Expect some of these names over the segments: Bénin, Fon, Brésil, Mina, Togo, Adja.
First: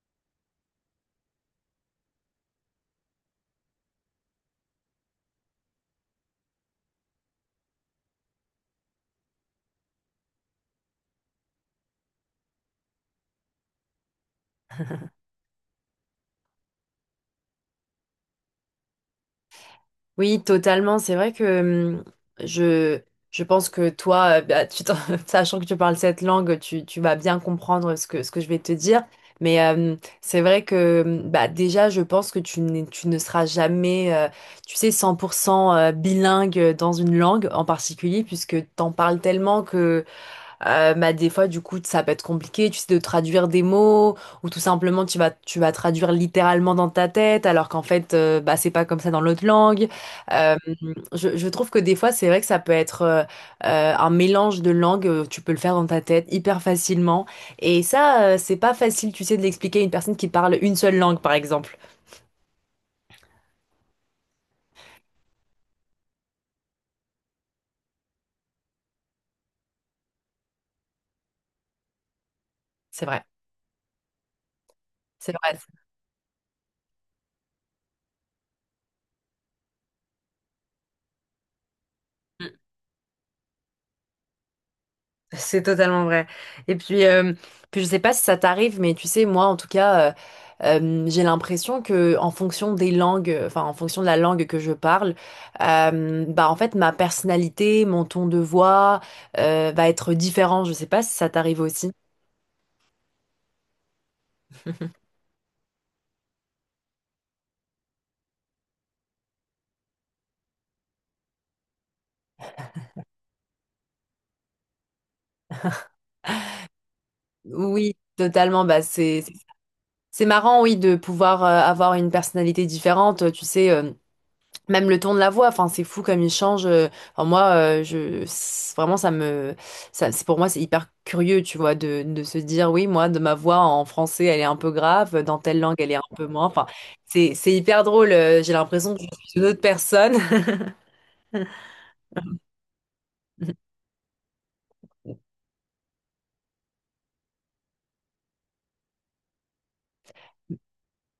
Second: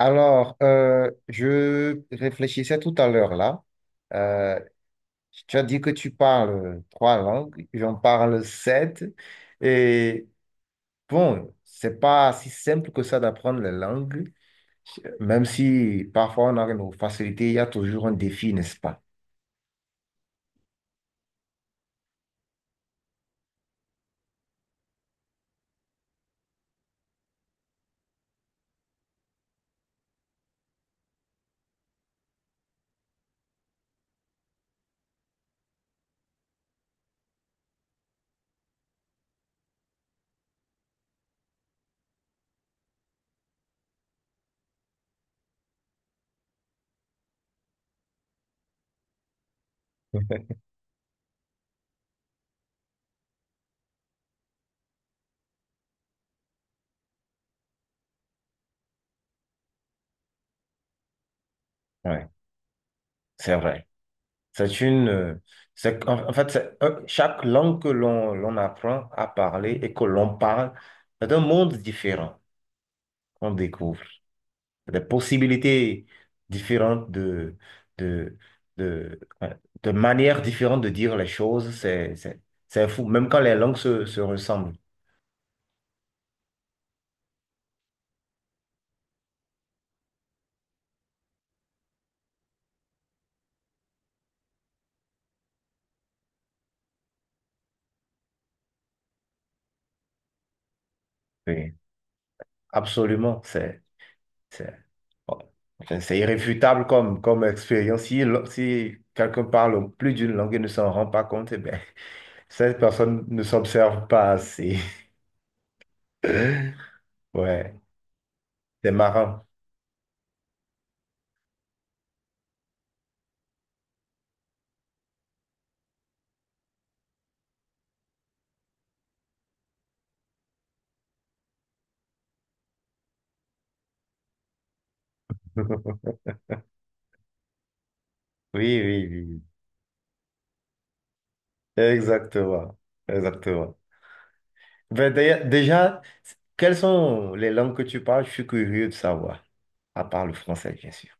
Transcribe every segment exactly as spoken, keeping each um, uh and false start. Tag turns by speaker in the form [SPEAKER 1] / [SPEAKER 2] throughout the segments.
[SPEAKER 1] Alors, euh, je réfléchissais tout à l'heure là. Euh, Tu as dit que tu parles trois langues, j'en parle sept. Et bon, c'est pas si simple que ça d'apprendre les langues,
[SPEAKER 2] Mhm.
[SPEAKER 1] même si parfois on a nos facilités, il y a toujours un défi, n'est-ce pas?
[SPEAKER 2] Oui, totalement. C'est vrai que hum, je, je pense que toi, euh, bah, tu t'en- sachant que tu parles cette langue, tu, tu vas bien comprendre ce que, ce que je vais te dire. Mais euh, c'est vrai que hum, bah, déjà, je pense que tu, n'es- tu ne seras jamais, euh, tu sais, cent pour cent euh, bilingue dans une langue en particulier, puisque t'en parles tellement que euh, bah, des fois, du coup, ça peut être compliqué, tu sais, de traduire des mots, ou tout simplement, tu vas, tu vas traduire littéralement dans ta tête, alors qu'en fait, euh, bah, c'est pas comme ça dans l'autre langue. Euh, je, je trouve que des fois, c'est vrai que ça peut être euh, euh, un mélange de langues, euh, tu peux le faire dans ta tête hyper facilement. Et ça, euh, c'est pas facile, tu sais, de l'expliquer à une personne qui parle une seule langue, par exemple.
[SPEAKER 1] Ouais, c'est vrai. C'est une, euh, c'est, en en fait, c'est un- Chaque langue que l'on l'on apprend à parler et que l'on parle, c'est un monde différent
[SPEAKER 2] C'est vrai,
[SPEAKER 1] qu'on découvre. Des
[SPEAKER 2] c'est vrai.
[SPEAKER 1] possibilités différentes de, de, de, ouais, de manières différentes de dire les choses, c'est, c'est, c'est fou, même quand les langues se, se ressemblent.
[SPEAKER 2] C'est totalement vrai. Et puis, euh, puis je sais pas si ça t'arrive, mais tu sais, moi, en tout cas, euh, euh, j'ai l'impression que en fonction des langues, enfin, en fonction de la langue que je parle, euh, bah, en fait, ma personnalité, mon ton de voix, euh, va être différent. Je sais pas si ça t'arrive
[SPEAKER 1] Oui,
[SPEAKER 2] aussi.
[SPEAKER 1] absolument, c'est, c'est, oh, c'est c'est irréfutable comme, comme expérience. Si, l- si quelqu'un parle plus d'une langue et ne s'en rend pas compte, eh ben, cette personne ne s'observe pas assez. Ouais,
[SPEAKER 2] Oui, totalement. Bah,
[SPEAKER 1] c'est
[SPEAKER 2] c'est,
[SPEAKER 1] marrant.
[SPEAKER 2] c'est marrant, oui, de pouvoir euh, avoir une personnalité différente. Tu sais. euh, Même le ton de la voix, enfin c'est fou comme il change. euh, Enfin, moi, euh, je c'est- vraiment ça me, ça c'est pour moi c'est hyper curieux, tu vois, de, de se dire oui moi de ma voix en français elle est un peu grave, dans telle langue elle est un peu moins. Enfin c'est c'est hyper drôle. euh, J'ai
[SPEAKER 1] Oui,
[SPEAKER 2] l'impression que
[SPEAKER 1] oui,
[SPEAKER 2] je suis
[SPEAKER 1] oui.
[SPEAKER 2] une autre personne.
[SPEAKER 1] Exactement. Exactement. Ben, d'ailleurs, déjà, quelles sont les langues que tu parles? Je suis curieux de savoir. À part le français, bien sûr.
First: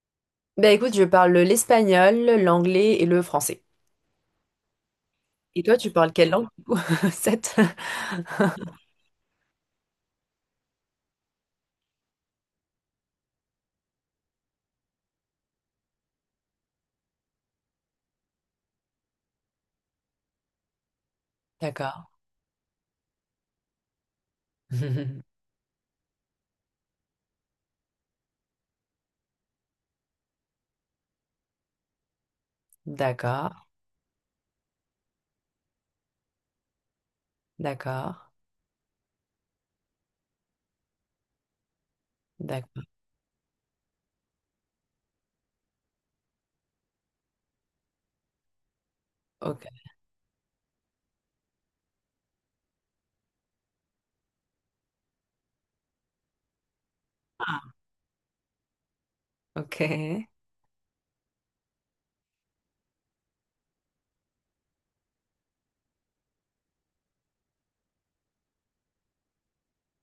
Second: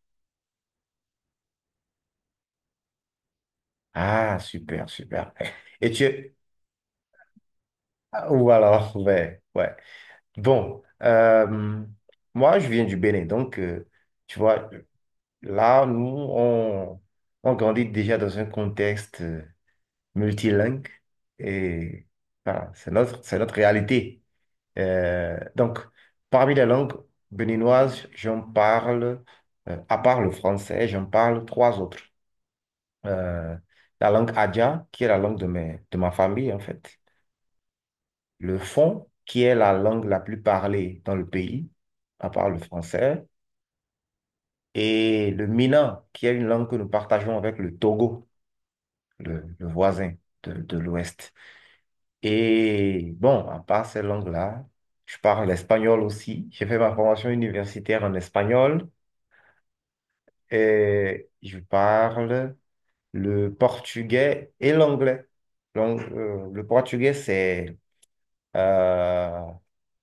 [SPEAKER 2] Ben écoute, je parle l'espagnol, l'anglais et le français.
[SPEAKER 1] Ah, super, super.
[SPEAKER 2] Et toi,
[SPEAKER 1] Et
[SPEAKER 2] tu parles quelle
[SPEAKER 1] tu...
[SPEAKER 2] langue du coup? Sept.
[SPEAKER 1] ah, ou alors, ouais, ouais. Bon, euh, moi, je viens du Bénin. Donc, euh, tu vois, là, nous, on, on grandit déjà dans un contexte. euh, multilingue, et
[SPEAKER 2] D'accord.
[SPEAKER 1] voilà, c'est notre, c'est notre réalité. Euh, donc, parmi les langues béninoises, j'en parle, euh, à part le français, j'en parle trois autres.
[SPEAKER 2] D'accord.
[SPEAKER 1] Euh, la langue Adja, qui est la langue de, mes, de ma famille, en fait.
[SPEAKER 2] D'accord.
[SPEAKER 1] Le Fon, qui est la langue la plus parlée dans le pays, à part le
[SPEAKER 2] D'accord.
[SPEAKER 1] français. Et le Mina, qui est une langue que nous partageons avec le Togo, le,
[SPEAKER 2] Ok.
[SPEAKER 1] le voisin de de l'Ouest. Et bon, à part ces langues-là, je parle espagnol aussi. J'ai fait ma formation universitaire en espagnol
[SPEAKER 2] Ok.
[SPEAKER 1] et je parle le portugais et l'anglais. Donc, euh, le portugais, c'est... euh,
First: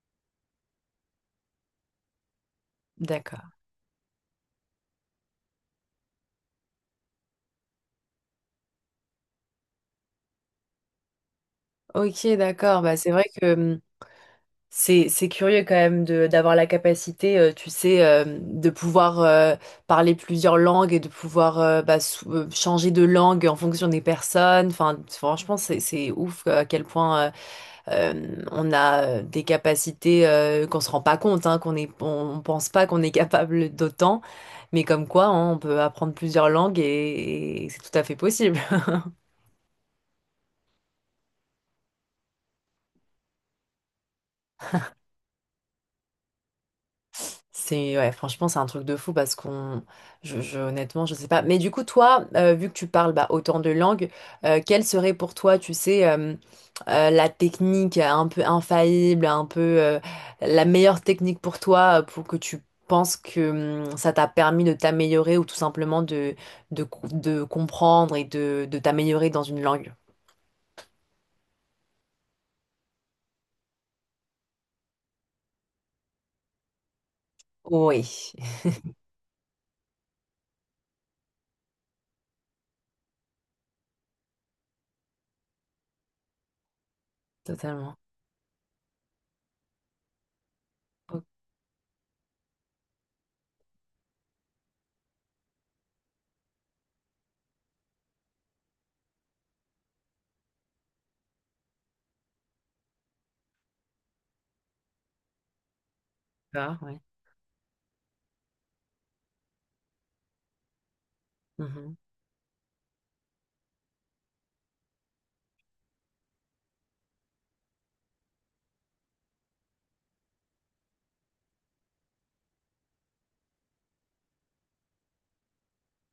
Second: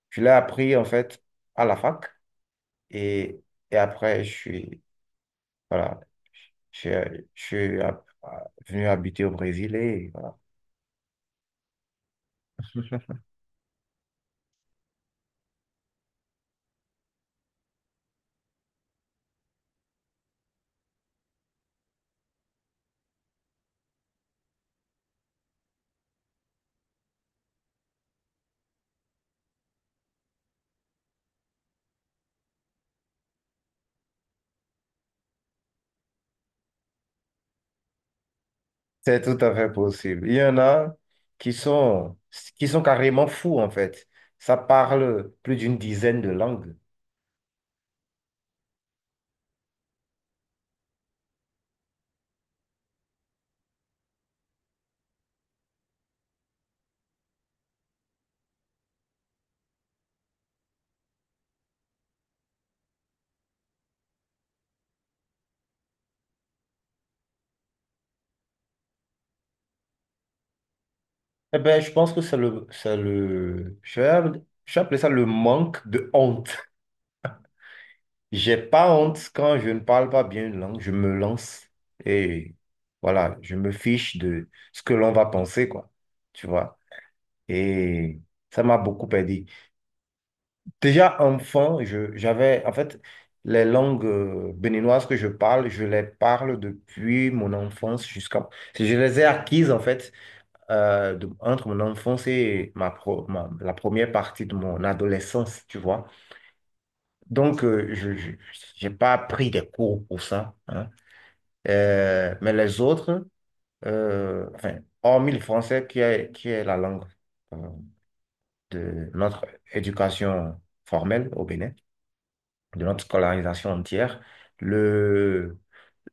[SPEAKER 1] je l'ai appris en fait à la fac et,
[SPEAKER 2] D'accord.
[SPEAKER 1] et après, je suis... Voilà, je, je suis euh, venu habiter au Brésil et voilà.
[SPEAKER 2] Ok, d'accord. Bah, c'est vrai que hmm, C'est, c'est curieux quand même de d'avoir la capacité, euh, tu sais, euh, de pouvoir euh, parler plusieurs langues et de pouvoir euh, bah, sou- euh, changer de langue en fonction des personnes. Enfin, franchement, c'est, c'est ouf euh, à quel point euh, euh, on a euh, des capacités euh, qu'on se rend pas compte, hein, qu'on est, on, on pense pas qu'on est capable d'autant, mais comme quoi, hein, on peut apprendre plusieurs langues et, et c'est tout à fait possible.
[SPEAKER 1] C'est tout à fait possible. Il y en a qui sont, qui sont carrément fous, en fait. Ça parle plus d'une dizaine de langues.
[SPEAKER 2] C'est ouais, franchement, c'est un truc de fou parce qu'on, je, je- honnêtement, je sais pas. Mais du coup, toi, euh, vu que tu parles bah, autant de langues, euh, quelle serait pour toi, tu sais, euh, euh, la technique un peu infaillible, un peu euh, la meilleure technique pour toi, euh, pour que tu penses que hum, ça t'a permis de t'améliorer ou tout simplement de, de, co- de comprendre et de, de t'améliorer dans une langue?
[SPEAKER 1] Eh ben je pense que c'est le, c'est le, je vais, je vais appeler ça le manque de honte.
[SPEAKER 2] Oui,
[SPEAKER 1] J'ai pas honte quand je ne parle pas bien une langue. Je me lance et voilà, je me fiche de ce que l'on va penser, quoi. Tu vois?
[SPEAKER 2] totalement.
[SPEAKER 1] Et ça m'a beaucoup aidé. Déjà
[SPEAKER 2] Ok,
[SPEAKER 1] enfant, je, j'avais, en fait, les langues euh, béninoises que je parle, je les parle depuis mon enfance jusqu'à... Je les ai acquises, en fait, euh, de- entre mon enfance et ma, pro- ma- la première partie de mon adolescence, tu vois.
[SPEAKER 2] ouais.
[SPEAKER 1] Donc, euh, je, je, j'ai pas pris des cours pour ça, hein.
[SPEAKER 2] Mhm.
[SPEAKER 1] Euh, mais les autres, euh, enfin, hormis le français qui est, qui est la langue euh, de notre éducation formelle au Bénin, de notre scolarisation entière. Le...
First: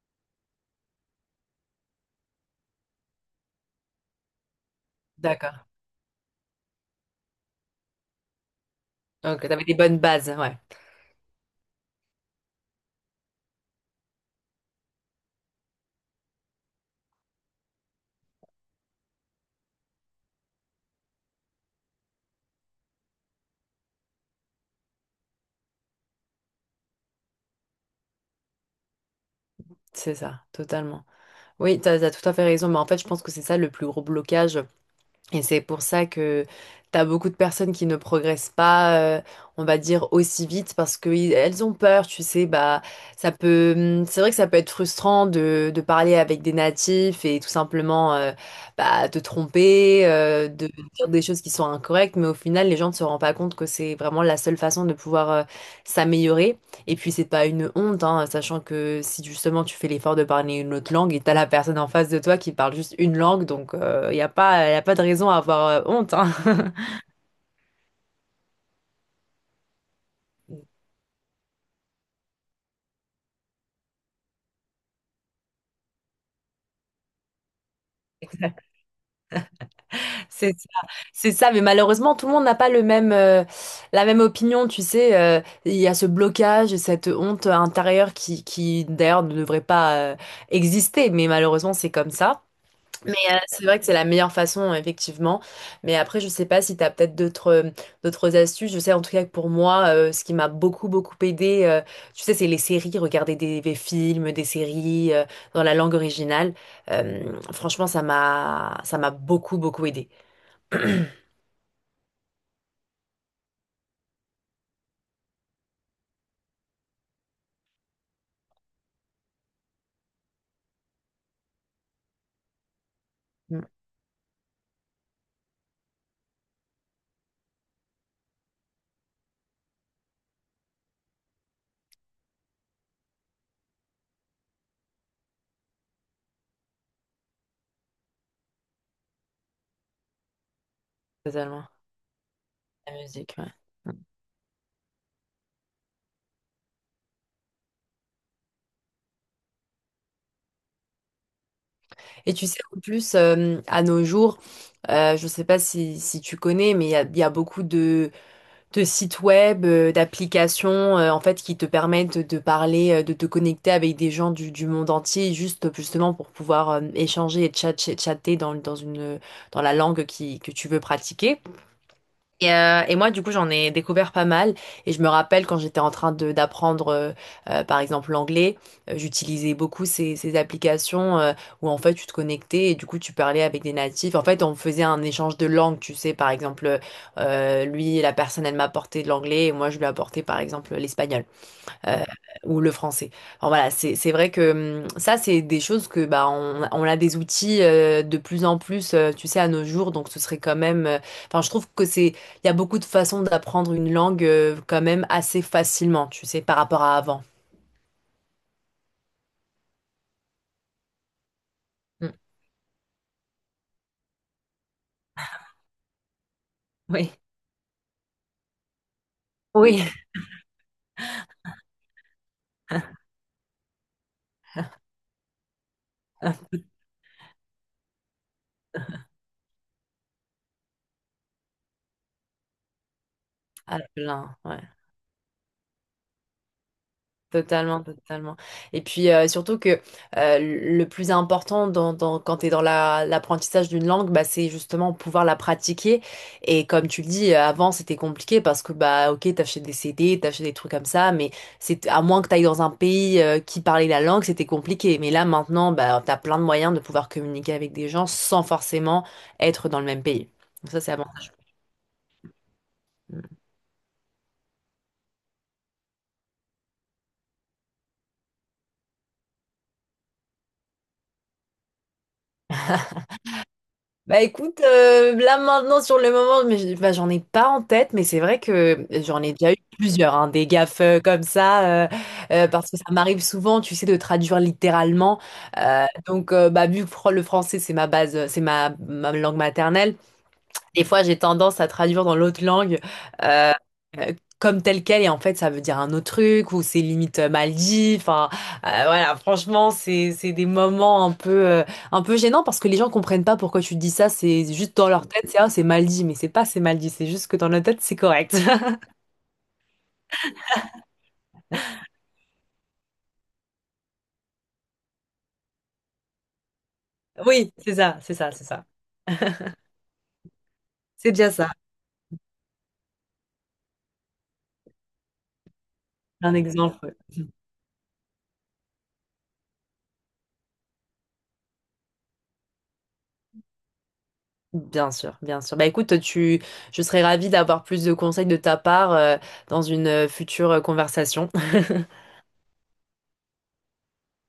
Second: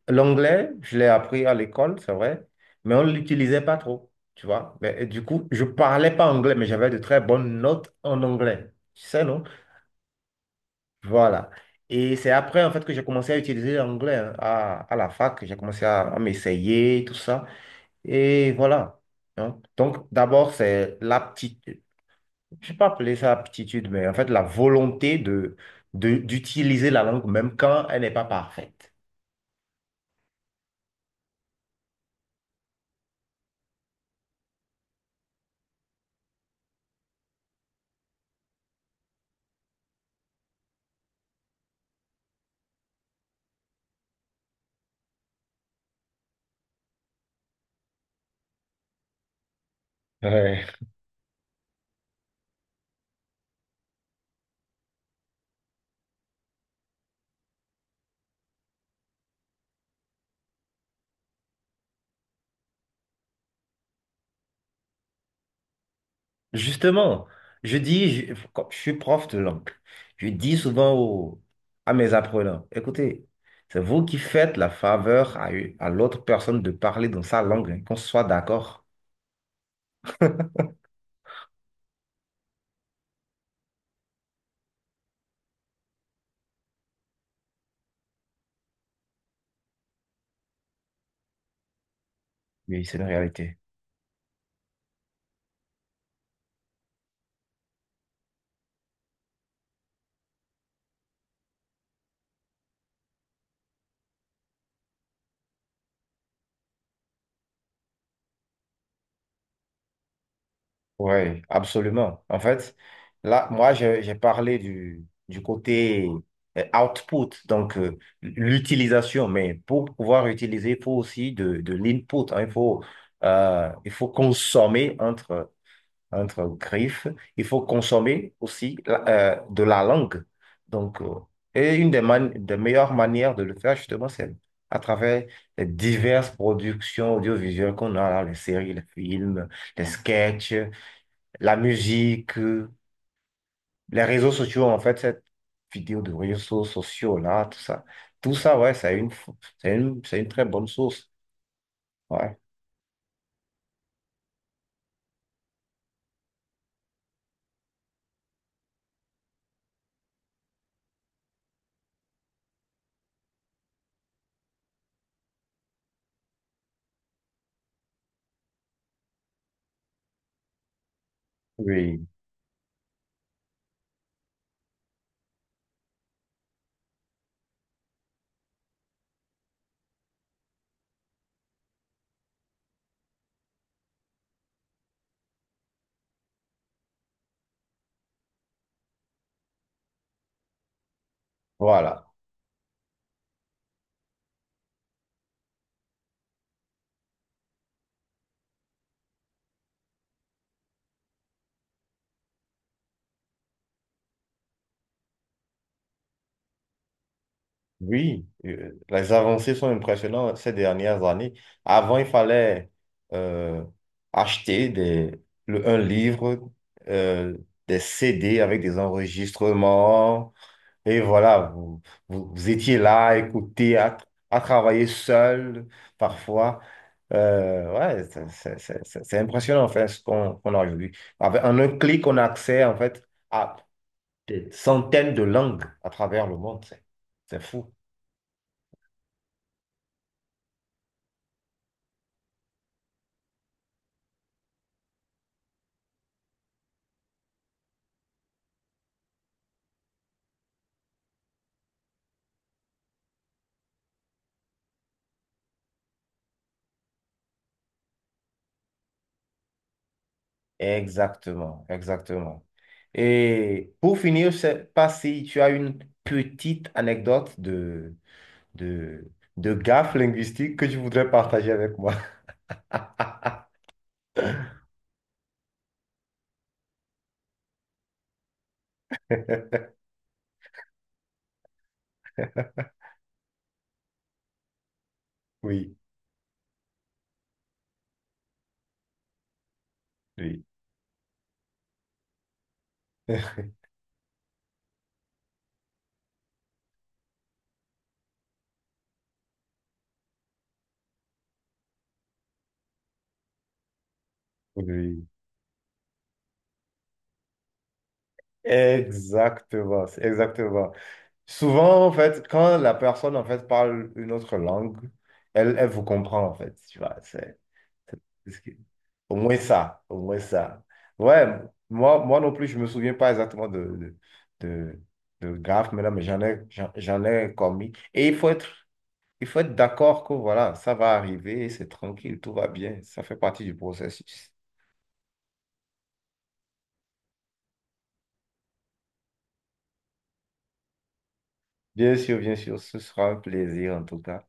[SPEAKER 1] L'anglais, je l'ai appris à l'école, c'est vrai, mais on ne l'utilisait pas trop, tu vois. Mais, et du coup,
[SPEAKER 2] D'accord.
[SPEAKER 1] je ne parlais pas anglais, mais j'avais de très bonnes notes en anglais. Tu sais, non?
[SPEAKER 2] Ok, t'avais des bonnes bases, ouais.
[SPEAKER 1] Voilà. Et c'est après, en fait, que j'ai commencé à utiliser l'anglais, hein, à, à la fac. J'ai commencé à, à m'essayer, tout ça. Et voilà, hein. Donc, d'abord, c'est l'aptitude. Je ne vais pas appeler ça aptitude, mais en fait, la volonté de, de- d'utiliser la langue, même quand elle n'est pas parfaite.
[SPEAKER 2] C'est ça, totalement. Oui, t'as, as tout à fait raison, mais en fait, je pense que c'est ça le plus gros blocage. Et c'est pour ça que t'as beaucoup de personnes qui ne progressent pas, euh, on va dire, aussi vite parce que i- elles ont peur, tu sais, bah, ça peut, hum, c'est vrai que ça peut être frustrant de, de parler avec des natifs et tout simplement, euh, bah, te tromper, euh,
[SPEAKER 1] Ouais.
[SPEAKER 2] de dire des choses qui sont incorrectes, mais au final, les gens ne se rendent pas compte que c'est vraiment la seule façon de pouvoir, euh, s'améliorer. Et puis c'est pas une honte, hein, sachant que si justement tu fais l'effort de parler une autre langue et t'as la personne en face de toi qui parle juste une langue, donc il n'y a pas, y a pas de raison à avoir euh, honte. Hein.
[SPEAKER 1] Justement, je dis, je, quand je suis prof de langue, je dis souvent aux à mes apprenants, écoutez, c'est vous qui faites la faveur à, une- à l'autre personne de parler dans sa langue, hein, qu'on soit d'accord.
[SPEAKER 2] C'est ça, c'est ça, mais malheureusement tout le monde n'a pas le même, euh, la même opinion, tu sais. euh, Il y a ce blocage, et cette honte intérieure qui, qui d'ailleurs ne devrait pas euh, exister, mais malheureusement c'est comme ça.
[SPEAKER 1] Mais c'est une
[SPEAKER 2] Mais euh,
[SPEAKER 1] réalité.
[SPEAKER 2] c'est vrai que c'est la meilleure façon, effectivement. Mais après, je sais pas si tu as peut-être d'autres euh, d'autres astuces. Je sais en tout cas que pour moi, euh, ce qui m'a beaucoup, beaucoup aidé, euh, tu sais, c'est les séries, regarder des, des films, des séries euh, dans la langue originale. Euh, Franchement, ça m'a ça m'a beaucoup, beaucoup aidé.
[SPEAKER 1] Oui, absolument. En fait, là, moi, j'ai j'ai parlé du, du côté euh, output, donc euh, l'utilisation, mais pour pouvoir utiliser, il faut aussi de, de l'input, hein, il faut, euh, il faut consommer entre entre griffes. Il faut consommer aussi la- euh, de la langue. Donc, euh, et une des, man- des meilleures manières de le faire, justement, c'est à travers les diverses productions audiovisuelles qu'on a, là, les séries, les films, les sketchs, la
[SPEAKER 2] Totalement.
[SPEAKER 1] musique, euh,
[SPEAKER 2] La musique, ouais.
[SPEAKER 1] les réseaux sociaux, en fait, cette vidéo de réseaux sociaux, là, tout ça. Tout ça, ouais, c'est une, f- c'est une, c'est une très bonne source.
[SPEAKER 2] Et
[SPEAKER 1] Ouais.
[SPEAKER 2] tu sais, en plus, euh, à nos jours, euh, je ne sais pas si, si tu connais, mais il y a, il y a beaucoup de, de sites web, euh, d'applications, euh, en fait, qui te permettent de parler, euh, de te connecter avec des gens du, du monde entier, juste justement pour pouvoir euh, échanger et tchat- tchat- chatter dans, dans une, dans la langue qui, que tu veux pratiquer.
[SPEAKER 1] Oui.
[SPEAKER 2] Et, euh, et moi, du coup, j'en ai découvert pas mal. Et je me rappelle quand j'étais en train de d'apprendre, euh, euh, par exemple, l'anglais, euh, j'utilisais beaucoup ces, ces applications euh, où en fait, tu te connectais et du coup, tu parlais avec des natifs. En fait, on faisait un échange de langues, tu sais. Par exemple, euh, lui, la personne, elle m'apportait de l'anglais et moi, je lui apportais, par exemple, l'espagnol euh,
[SPEAKER 1] Voilà.
[SPEAKER 2] ou le français. Alors voilà, c'est c'est vrai que hum, ça, c'est des choses que bah on, on a des outils euh, de plus en plus, euh, tu sais, à nos jours. Donc ce serait quand même. euh, Enfin, je trouve que c'est il y a beaucoup de façons d'apprendre une langue euh, quand même assez facilement, tu sais, par rapport à avant.
[SPEAKER 1] Oui, euh, les avancées sont impressionnantes ces dernières années. Avant, il
[SPEAKER 2] Mm.
[SPEAKER 1] fallait euh, acheter des, le- un livre,
[SPEAKER 2] Oui.
[SPEAKER 1] euh, des C D avec des
[SPEAKER 2] Oui,
[SPEAKER 1] enregistrements. Et voilà, vous, vous, vous étiez là à écouter, à, à travailler seul parfois. Euh, ouais, c'est c'est- c'est- c'est- c'est impressionnant en fait ce qu'on qu'on a aujourd'hui. Avec- en un clic, on a accès en fait à
[SPEAKER 2] à plein.
[SPEAKER 1] des
[SPEAKER 2] Ouais.
[SPEAKER 1] centaines de langues à travers le monde. C'est c'est fou.
[SPEAKER 2] Totalement, totalement. Et puis euh, surtout que euh, le plus important dans, dans- quand tu es dans la- l'apprentissage d'une langue, bah, c'est justement pouvoir la pratiquer. Et comme tu le dis, euh, avant c'était compliqué parce que bah ok, t'achetais des C D, t'achetais des trucs comme ça, mais c'est à moins que tu ailles dans un pays euh, qui parlait la langue, c'était compliqué. Mais là maintenant, bah, tu as plein de moyens de pouvoir communiquer avec des gens sans forcément être dans le même pays. Donc ça, c'est avant.
[SPEAKER 1] Exactement, exactement. Et pour finir, je sais pas si tu as une petite anecdote de, de, de gaffe linguistique que tu voudrais partager avec moi.
[SPEAKER 2] Bah écoute, euh, là maintenant sur le moment, mais je- bah, j'en ai pas en tête, mais c'est vrai que j'en ai déjà eu plusieurs, hein, des gaffes euh, comme ça, euh, euh, parce que ça m'arrive souvent, tu sais, de traduire littéralement.
[SPEAKER 1] Oui,
[SPEAKER 2] Euh, donc euh, bah vu que fr- le français c'est ma base, euh, c'est ma, ma langue maternelle,
[SPEAKER 1] oui,
[SPEAKER 2] des fois, j'ai tendance à traduire dans l'autre langue euh, euh, comme tel quel, et en fait, ça veut dire un autre truc, ou c'est limite euh, mal dit. Enfin, euh, voilà, franchement, c'est c'est des moments un peu euh, un peu gênants parce que les gens comprennent pas pourquoi tu dis ça. C'est juste dans
[SPEAKER 1] oui.
[SPEAKER 2] leur tête, c'est ah, c'est mal dit, mais c'est pas c'est mal dit, c'est juste que dans leur tête, c'est correct.
[SPEAKER 1] Exactement, c'est exactement. Souvent, en fait, quand la personne, en fait, parle une autre langue, elle, elle vous comprend, en fait, tu vois.
[SPEAKER 2] Oui, c'est ça, c'est ça,
[SPEAKER 1] Parce
[SPEAKER 2] c'est
[SPEAKER 1] que-
[SPEAKER 2] ça.
[SPEAKER 1] Au moins ça, au moins ça.
[SPEAKER 2] C'est
[SPEAKER 1] Ouais,
[SPEAKER 2] déjà ça.
[SPEAKER 1] moi, moi non plus, je me souviens pas exactement de, de, de, de graphes maintenant, mais j'en
[SPEAKER 2] Un
[SPEAKER 1] ai, j'en
[SPEAKER 2] exemple.
[SPEAKER 1] j'en ai commis. Et il faut être, il faut être d'accord que voilà, ça va arriver, c'est tranquille, tout va bien, ça fait partie du processus.
[SPEAKER 2] Bien sûr, bien sûr. Bah écoute, tu, je serais ravie d'avoir plus de conseils de ta part euh, dans une euh, future euh, conversation.
[SPEAKER 1] Bien sûr, bien sûr, ce sera un plaisir en tout cas.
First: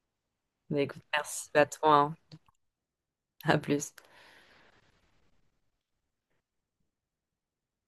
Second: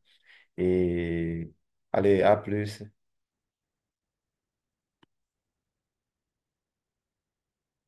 [SPEAKER 2] Mais écoute, merci
[SPEAKER 1] Et
[SPEAKER 2] à toi.
[SPEAKER 1] allez,
[SPEAKER 2] Hein.
[SPEAKER 1] à plus.
[SPEAKER 2] À plus.